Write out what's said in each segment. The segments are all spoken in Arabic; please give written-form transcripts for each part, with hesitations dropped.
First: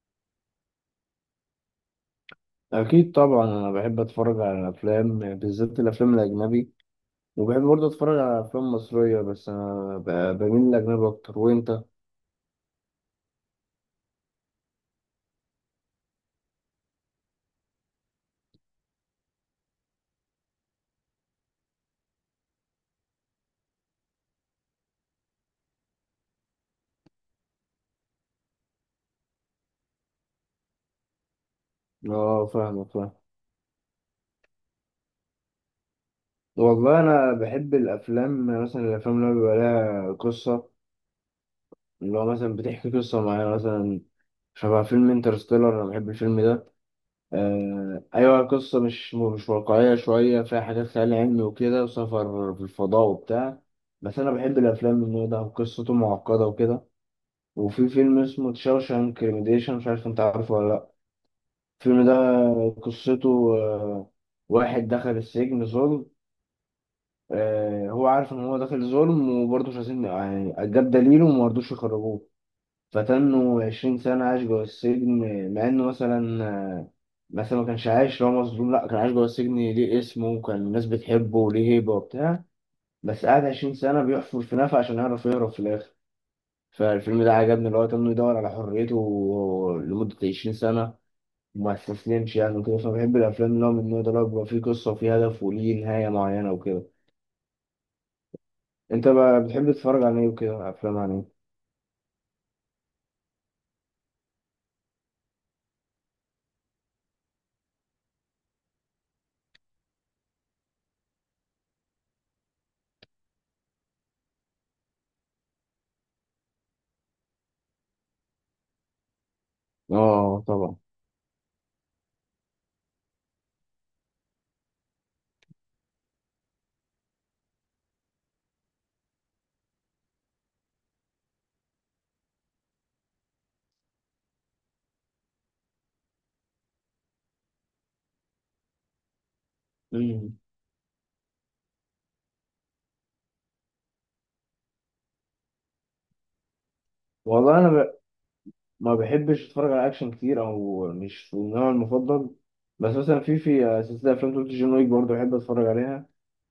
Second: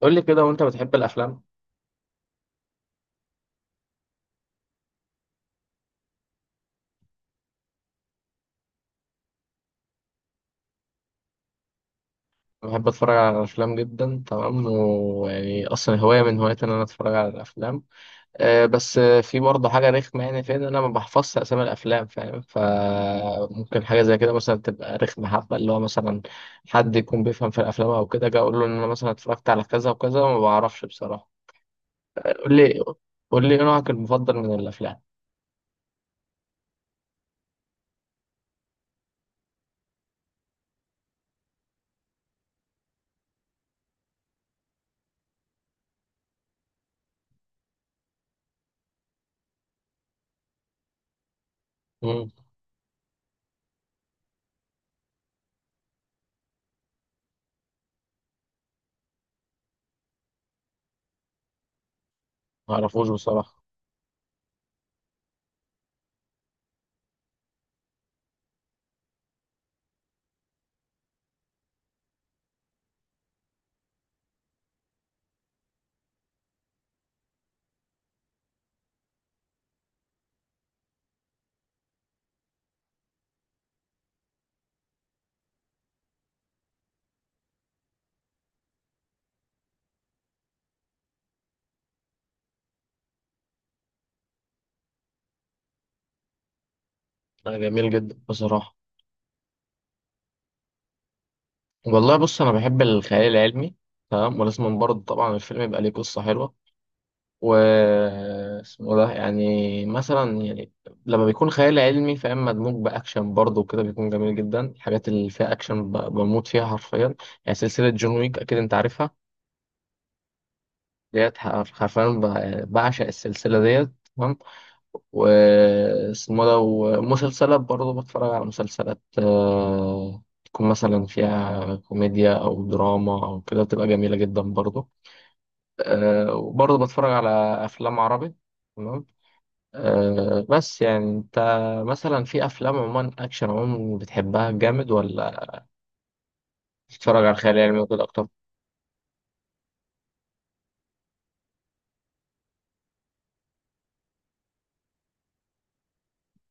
قول لي كده وانت بتحب الافلام؟ أكيد طبعا أنا بحب أتفرج على الأفلام بالذات الأفلام الأجنبي. وبحب برضه أتفرج على أفلام مصرية، بس أنا بميل للأجنبي أكتر، وأنت؟ أنا بحب اتفرج على الافلام جدا، تمام، ويعني اصلا هوايه من هواياتي ان انا اتفرج على الافلام. بس في برضه حاجه رخمه، يعني فين، انا ما بحفظش اسامي الافلام، فاهم؟ فممكن حاجه زي كده مثلا تبقى رخمه، حبه اللي هو مثلا حد يكون بيفهم في الافلام او كده، جا اقول له ان انا مثلا اتفرجت على كذا وكذا وما بعرفش بصراحه. أه، قول لي فاهمك فاهم. قول لي ايه نوعك المفضل من الافلام؟ والله أنا بحب الأفلام، مثلا الأفلام اللي هو بيبقى لها قصة، اللي هو مثلا بتحكي قصة معينة، مثلا شبه فيلم انترستيلر. أنا بحب الفيلم ده. آه أيوة، قصة مش واقعية شوية، فيها حاجات خيال علمي وكده، امم. وسفر في الفضاء وبتاع. بس أنا بحب الأفلام من النوع ده، وقصته معقدة وكده. وفي فيلم اسمه شاوشانك ريميديشن، مش عارف انت عارفه ولا لا، الفيلم ده ما اعرفوش قصته بصراحه. واحد دخل السجن ظلم. هو عارف ان هو داخل ظلم، وبرضه مش عايزين، يعني جاب دليله وما رضوش يخرجوه، فتنه 20 سنة عايش جوه السجن. مع انه مثلا مثلا ما كانش عايش لو مظلوم، لا، كان عايش جوه السجن ليه اسمه، وكان الناس بتحبه وليه هيبة وبتاع، بس قعد 20 سنة بيحفر في نفق عشان يعرف يهرب في الآخر. فالفيلم ده عجبني، اللي هو كان يدور على حريته لمدة 20 سنة، وما استسلمش يعني وكده. فبحب الأفلام اللي هو من النوع ده، اللي هو بيبقى فيه قصة وفيه هدف وليه نهاية معينة وكده. آه، جميل جدا بصراحه. أنت بقى بتحب تتفرج على إيه وكده، أفلام عن إيه؟ والله بص، انا بحب الخيال العلمي، تمام، ولازم برضه طبعا الفيلم يبقى ليه قصه حلوه. و اسمه ده يعني مثلا يعني لما بيكون خيال علمي، فاهم، مدموج باكشن برضه وكده، بيكون جميل جدا الحاجات اللي فيها اكشن، بموت فيها حرفيا. يعني سلسله جون ويك اكيد انت عارفها. آه طبعا. ديت، حرفيا بعشق السلسله ديت. تمام. واسمه ده ومسلسلات برضه، بتفرج على مسلسلات تكون مثلا فيها كوميديا أو دراما أو كده، بتبقى جميلة جدا برضه. آه، وبرضه بتفرج على أفلام عربي، تمام. مم. بس يعني أنت مثلا في أفلام عموما، أكشن عموما، بتحبها جامد ولا بتتفرج على الخيال والله أنا العلمي وكده أكتر؟ ما بحبش أتفرج على أكشن كتير، أو مش النوع المفضل. بس مثلا في سلسلة أفلام توت جون ويك برضه بحب أتفرج عليها.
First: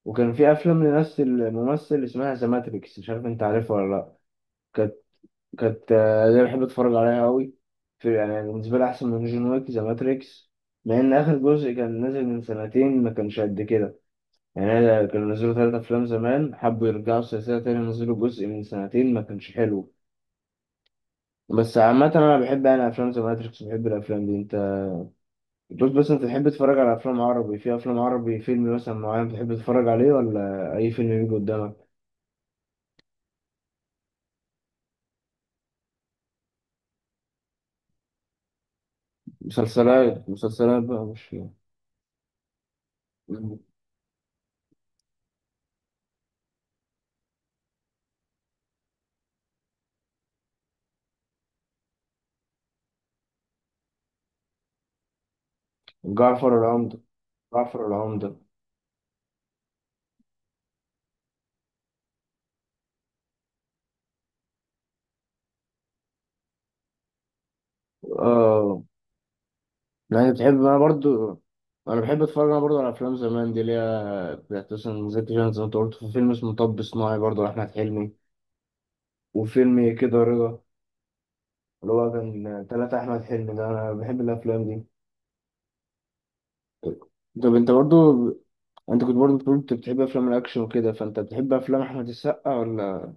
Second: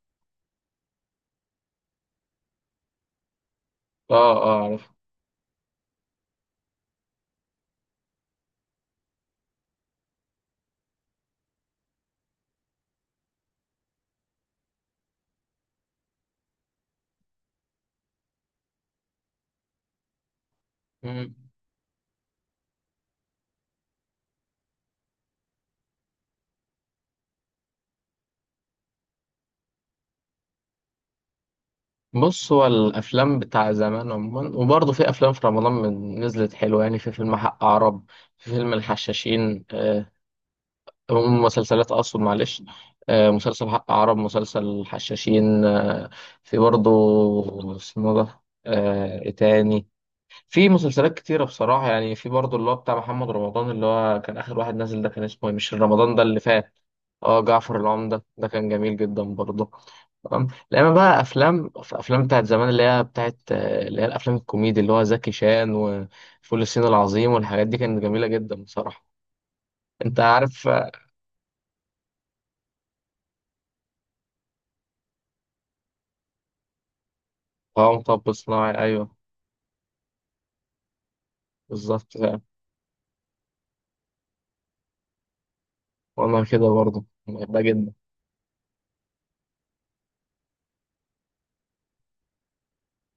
وكان في أفلام لنفس الممثل اسمها ذا ماتريكس، مش عارف أنت عارفها ولا. لأ، آه آه، كانت، دي بحب اتفرج عليها قوي. في، يعني بالنسبه لي احسن من جون ويك ذا ماتريكس، مع ان اخر جزء كان نازل من سنتين ما كانش قد كده. يعني أنا كانوا نزلوا ثلاثة افلام زمان، حبوا يرجعوا السلسله تاني، نزلوا جزء من سنتين ما كانش حلو. عارف. بس عامه انا بحب يعني افلام ذا ماتريكس، بحب الافلام دي. انت، بص، بس انت تحب تتفرج على افلام عربي، في افلام عربي فيلم مثلا معين بتحب تتفرج عليه، ولا اي فيلم بيجي قدامك؟ بص، هو الافلام بتاع زمان عموما، وبرضه في افلام في رمضان من نزلت حلوه، يعني في فيلم حق عرب، في فيلم الحشاشين، مسلسلات بقى، مش. مسلسلات اقصد، معلش. آه، مسلسل حق عرب، مسلسل الحشاشين، آه في برضه اسمه ده آه إيه تاني؟ في مسلسلات كتيرة بصراحة، يعني في برضه اللي هو بتاع محمد رمضان، اللي هو كان آخر واحد نازل، ده كان اسمه إيه؟ مش رمضان ده اللي جعفر فات. العمدة. اه، جعفر جعفر العمدة، العمدة. ده كان جميل جدا برضه. تمام. لما بقى أفلام، في أفلام بتاعت زمان اللي هي بتاعت، اللي هي الأفلام الكوميدي اللي هو زكي شان وفول الصين العظيم والحاجات دي، كانت جميلة جدا اه، بصراحة. أنت لا انا بتحب عارف؟ انا برضو، انا بحب اتفرج انا برضو على افلام زمان دي، اللي هي بتاعت مثلا زكي شان، زي ما انت قلت. في فيلم اسمه مطب صناعي برضو لاحمد اه، حلمي، مطب صناعي، أيوه، وفيلم كده رضا، اللي هو بالظبط فعلا. كان تلاتة احمد حلمي ده. انا بحب الافلام دي. وأنا كده برضه طب بحبها انت جدا. برضو، انت كنت برضو بتقول انت بتحب افلام الاكشن وكده، فانت بتحب افلام احمد السقا ولا؟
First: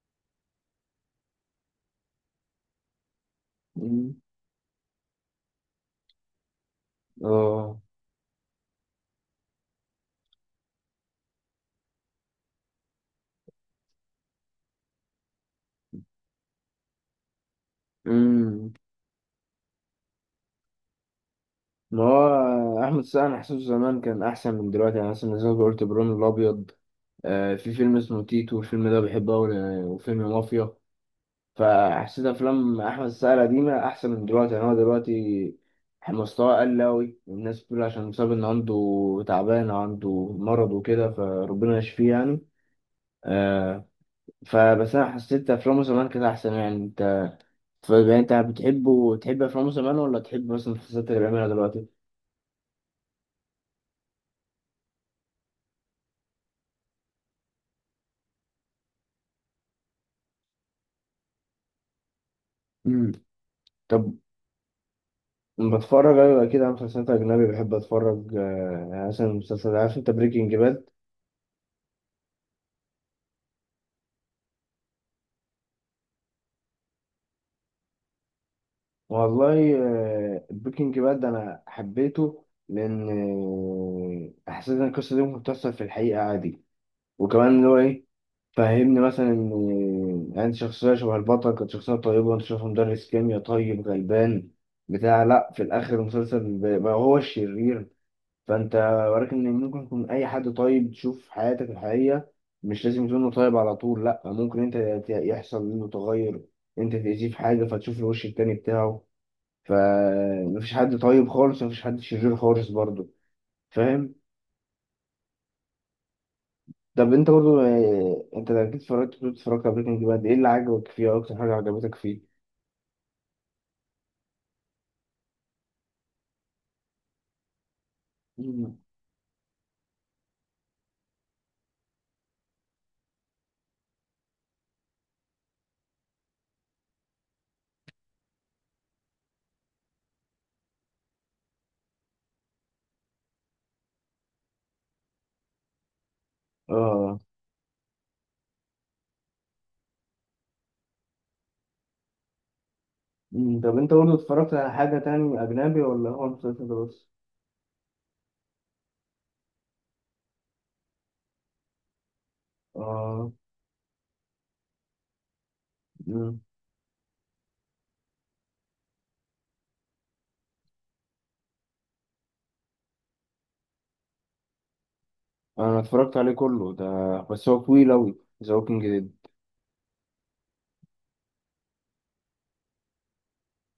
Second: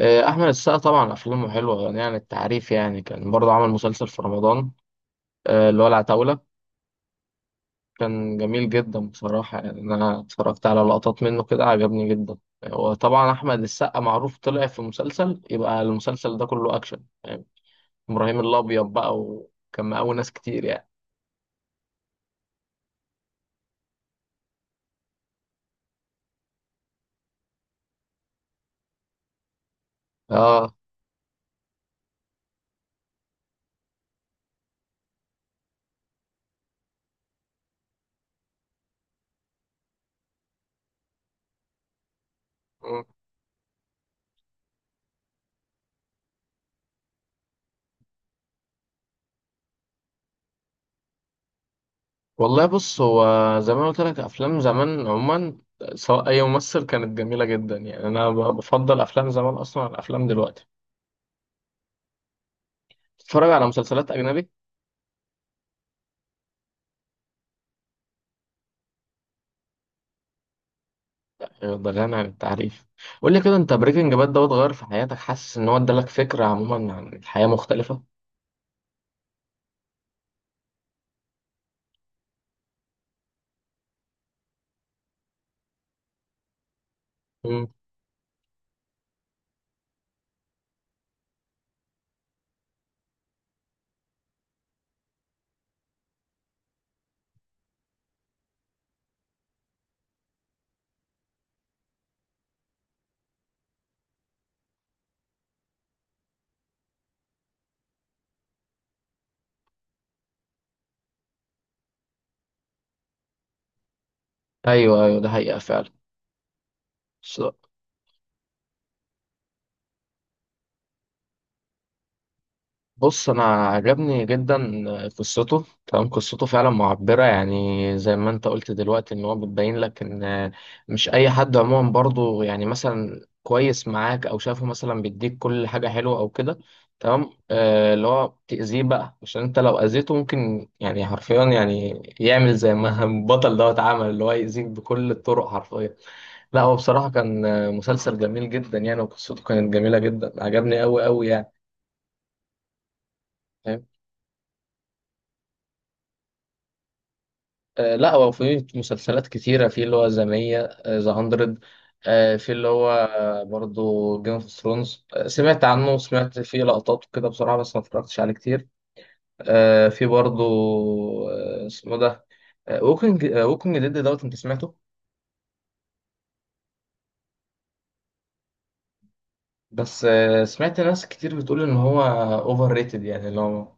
آه، أحمد السقا، طبعا أفلامه حلوة يعني عن التعريف. يعني كان برضه عمل مسلسل مم. في رمضان، آه، اللي هو العتاولة، اه. كان جميل جدا بصراحة. يعني أنا اتفرجت على لقطات منه كده، عجبني جدا. وطبعا أحمد السقا معروف، طلع في مسلسل، يبقى المسلسل ده كله أكشن يعني، إبراهيم امم. الأبيض بقى، وكان مقاول ناس كتير يعني. ما هو احمد السقا انا حاسه زمان كان احسن من دلوقتي، يعني مثلا زي ما قلت ابراهيم الابيض، آه في فيلم اسمه تيتو الفيلم ده بحبه أوي، وفيلم آه. مافيا. فحسيت افلام احمد السقا القديمه احسن من دلوقتي، يعني هو دلوقتي مستواه قل قوي، والناس بتقول عشان بسبب ان عنده تعبان أو عنده مرض وكده، فربنا يشفيه يعني. مم. آه. فبس انا حسيت افلامه زمان كانت احسن يعني، انت فبقى انت بتحبه، تحب افلامه زمان ولا تحب مثلا المسلسلات اللي بيعملها دلوقتي؟ والله بص، هو زي ما أنا قلت لك، أفلام زمان عموما سواء أي ممثل كانت جميلة جدا، يعني أنا بفضل أفلام زمان أصلا عن أفلام دلوقتي. امم. تتفرج على مسلسلات طب أجنبي؟ بتفرج، ايوه اكيد، على مسلسلات اجنبي. بحب اتفرج، يعني مثلا مسلسل عارف انت بريكنج باد. أيوة، ده غني عن التعريف. قول لي كده، انت بريكنج باد دوت غير في حياتك، حاسس ان هو ادالك فكرة عموما عن الحياة مختلفة؟ والله، البيكنج باد ده انا حبيته، لان حسيت ان القصه دي ممكن تحصل في الحقيقه عادي. وكمان امم. اللي هو ايه فهمني، مثلا ان انت شخصيه شبه البطل كانت شخصيه طيبه، انت شايفه مدرس كيمياء طيب غلبان بتاع، لا في الاخر المسلسل بقى هو الشرير. فانت وراك ان ممكن يكون اي حد طيب تشوف في حياتك الحقيقيه، مش لازم يكون إنه طيب على طول، لا ممكن انت، يحصل منه تغير، انت تأذيه في حاجه فتشوف الوش التاني بتاعه. فمفيش حد طيب خالص، مفيش حد شرير خالص برضه، فاهم. ايوه ايوه، ده حقيقة فعلا. طب انت برضه، انت اكيد اتفرجت، كنت اتفرجت على بريكنج باد، ايه اللي عجبك فيه، أو اكتر حاجه عجبتك فيه؟ بص، انا عجبني جدا قصته، تمام، قصته فعلا معبره يعني. زي ما انت قلت مم. دلوقتي، ان هو بتبين لك ان مش اي حد عموما برضو، يعني مثلا كويس معاك او شافه مثلا، بيديك كل حاجه حلوه او كده. تمام. آه، اللي هو تاذيه بقى، عشان انت لو اذيته ممكن يعني حرفيا، يعني يعمل زي ما البطل دوت عمل، اللي هو يأذيك بكل الطرق حرفيا. لا هو بصراحه اه. كان مسلسل جميل جدا يعني، وقصته كانت جميله جدا، عجبني قوي قوي يعني. مم. طب انت برضه اتفرجت على حاجه تاني اجنبي، ولا هو المسلسل ده بس؟ آه، لا هو في مسلسلات كتيرة، في اللي هو ذا 100 في اللي هو اه. برضو جيم اوف ثرونز، سمعت عنه وسمعت مم. فيه لقطات وكده بصراحة، بس ما اتفرجتش عليه كتير. آه، في برضو، آه، اسمه ده، ووكينج ديد دوت، انت سمعته؟ انا اتفرجت عليه كله ده، بس هو طويل اوي، ذا ووكينج ديد. بس آه، سمعت ناس كتير بتقول ان هو اوفر ريتد، يعني اللي هو،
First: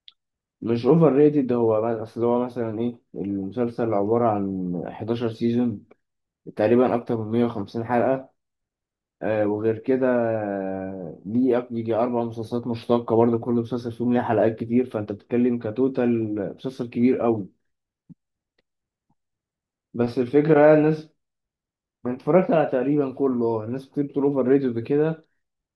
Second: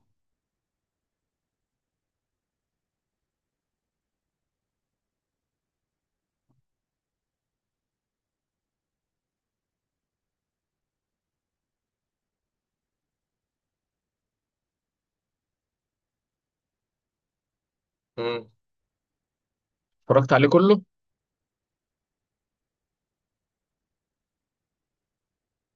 مش اوفر ريتد، هو اصل هو مثلا ايه، المسلسل عباره عن 11 سيزون تقريبا، اكتر من 150 حلقه. وغير كده ليه يجي أربع مسلسلات مشتقة برضه، كل مسلسل فيهم ليه حلقات كتير، فأنت بتتكلم كتوتال مسلسل كبير أوي. مم. بس اتفرجت عليه الفكرة كله. الناس، أنا اتفرجت على تقريبا كله. الناس كتير بتقول أوفر ريتد كده،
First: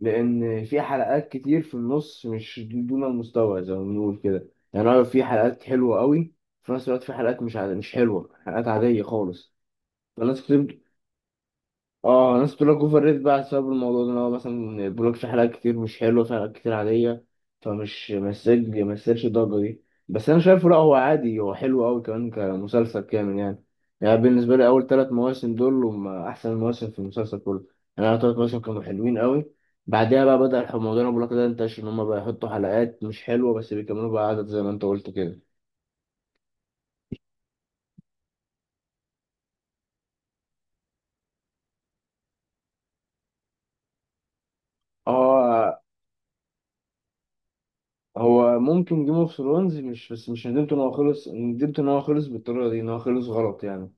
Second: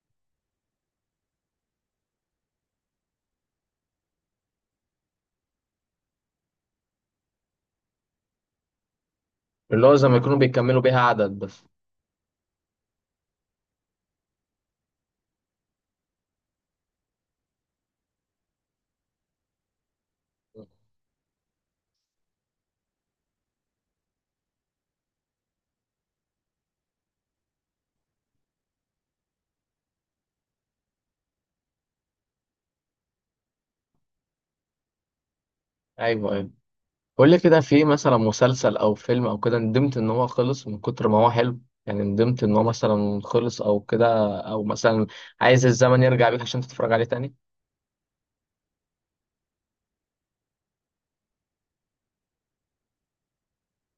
لأن في حلقات كتير في النص مش دون المستوى زي ما بنقول كده، يعني أنا في حلقات حلوة أوي، في نفس الوقت في حلقات مش حلوة، حلقات عادية خالص. اللي هو زي ما يكونوا فالناس بيكملوا كتير، بيها عدد بس. اه ناس بتقول لك اوفر ريت بقى بسبب الموضوع ده، ان هو مثلا ما بيقولكش، حلقات كتير مش حلوه، في حلقات كتير عاديه، فمش مسج ما يستاهلش الضجه دي. بس انا شايفه لا، هو عادي، هو حلو قوي كمان كمسلسل كامل يعني. يعني بالنسبه لي اول ثلاث مواسم دول هم احسن مواسم في المسلسل كله، يعني اول ثلاث مواسم كانوا حلوين قوي. بعدها بقى بدأ الموضوع اللي أنا بقولك ده انتشر، ان هم بقى يحطوا حلقات مش حلوه بس بيكملوا بقى عدد زي ما انت قلت كده. ايوه ايوه. قول لي كده، في مثلا مسلسل او فيلم او كده ندمت ان هو خلص من كتر ما هو حلو، يعني ندمت ان هو مثلا خلص او كده، او مثلا عايز اه. الزمن يرجع بيك عشان تتفرج عليه تاني؟ هو ممكن جيم اوف ثرونز، مش بس مش ندمت ان هو خلص، ندمت ان هو خلص بالطريقه دي، ان هو خلص غلط يعني.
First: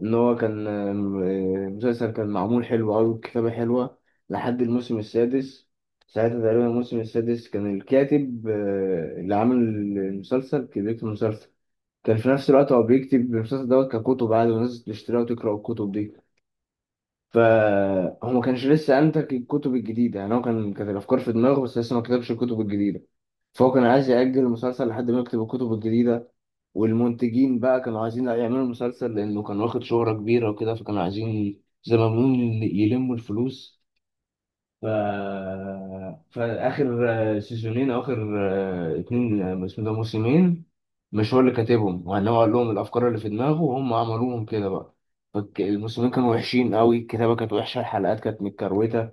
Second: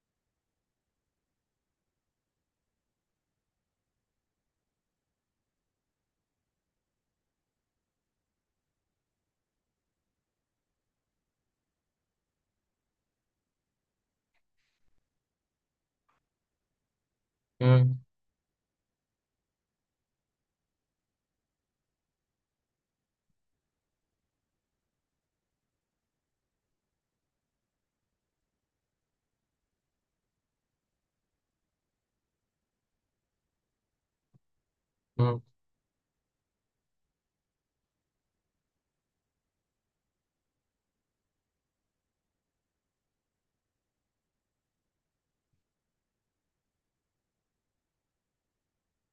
ان هو كان، آم، آه، المسلسل كان معمول حلو قوي والكتابه حلوه لحد الموسم السادس. ساعتها تقريبا الموسم السادس كان الكاتب، اللي عامل المسلسل كان بيكتب المسلسل. كان في نفس الوقت هو بيكتب المسلسل دوت ككتب عادي، والناس بتشتريها وتقرا الكتب دي. امم فهو ما كانش لسه انتج الكتب الجديده، يعني هو كان، كانت الافكار في دماغه بس لسه ما كتبش الكتب الجديده. فهو كان عايز يأجل المسلسل لحد ما يكتب الكتب الجديدة، والمنتجين بقى كانوا عايزين يعملوا المسلسل لأنه كان واخد شهرة كبيرة وكده، فكانوا عايزين زي ما بنقول يلموا الفلوس. ف... امم. فآخر سيزونين، أو آخر اتنين، اسمه ده موسمين، مش هو اللي كاتبهم وإنما هو قال لهم الأفكار اللي في دماغه وهم عملوهم كده بقى. فالموسمين كانوا وحشين قوي، الكتابة كانت وحشة، الحلقات كانت متكروتة،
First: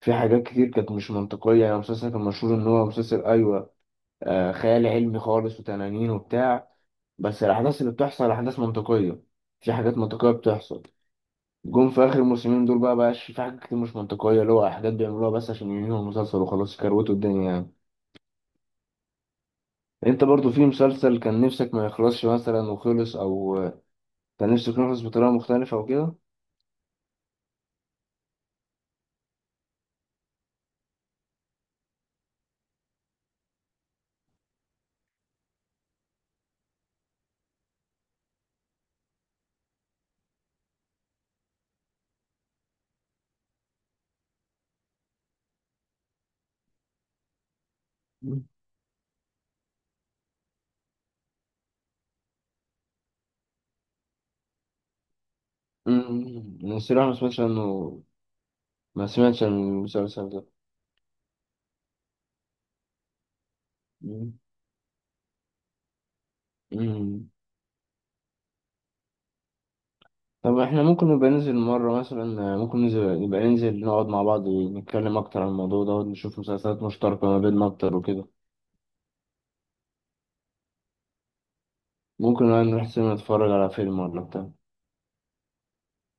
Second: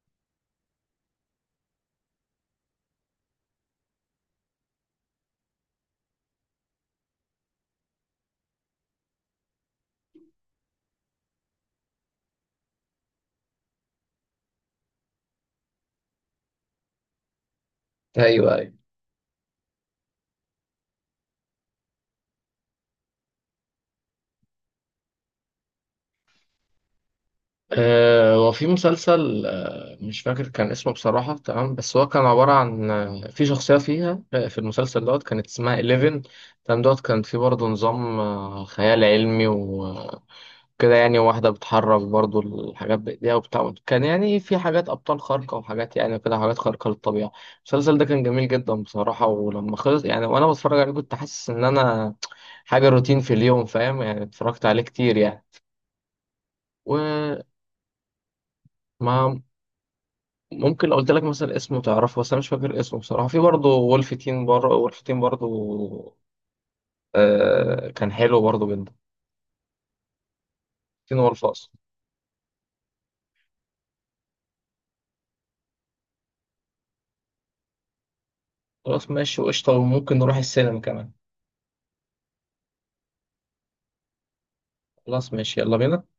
في حاجات كتير كانت مش منطقية. يعني المسلسل كان مشهور إن هو مسلسل أيوة، خيال علمي خالص وتنانين وبتاع، بس الأحداث اللي بتحصل أحداث منطقية، في حاجات منطقية بتحصل. جم في آخر الموسمين دول بقى بقاش في حاجات كتير مش منطقية، اللي هو أحداث بيعملوها بس عشان ينهوا المسلسل وخلاص يكروتوا الدنيا يعني. ايوه ايوه. أنت برضو في مسلسل كان نفسك ما يخلصش مثلا وخلص، أو كان نفسك يخلص بطريقة مختلفة أو كده؟ وفي مسلسل، مش فاكر كان اسمه بصراحة، تمام، بس هو كان عبارة عن، آه، في شخصية فيها، في المسلسل دوت كانت اسمها 11، تمام. دوت كان في برضه نظام، آه، خيال علمي كده، يعني واحدة بتحرك برضو الحاجات بإيديها وبتاع، كان يعني في حاجات أبطال خارقة، وحاجات يعني كده حاجات خارقة للطبيعة. المسلسل ده كان مم. جميل جدا بصراحة، ولما خلص، يعني وأنا بتفرج عليه كنت حاسس إن أنا حاجة روتين في اليوم، فاهم، يعني اتفرجت عليه كتير يعني. أنا الصراحة ما سمعتش وما، عنه، ما سمعتش عن المسلسل ده. ممكن لو قلت لك مثلا اسمه تعرفه، بس أنا مش فاكر اسمه بصراحة. في برضه وولف تين بره وولف تين برضه، أمم، آه، كان حلو برضه جدا. طب احنا ممكن تين نبقى وولف ننزل أصلا. مرة مثلا، ممكن ننزل نبقى ننزل نقعد مع بعض ونتكلم أكتر عن الموضوع ده ونشوف مسلسلات مشتركة ما بيننا أكتر وكده. خلاص ماشي، وقشطة، وممكن نروح السينما كمان. ممكن بقى نروح سينما نتفرج على فيلم ولا بتاع. خلاص ماشي، يلا بينا.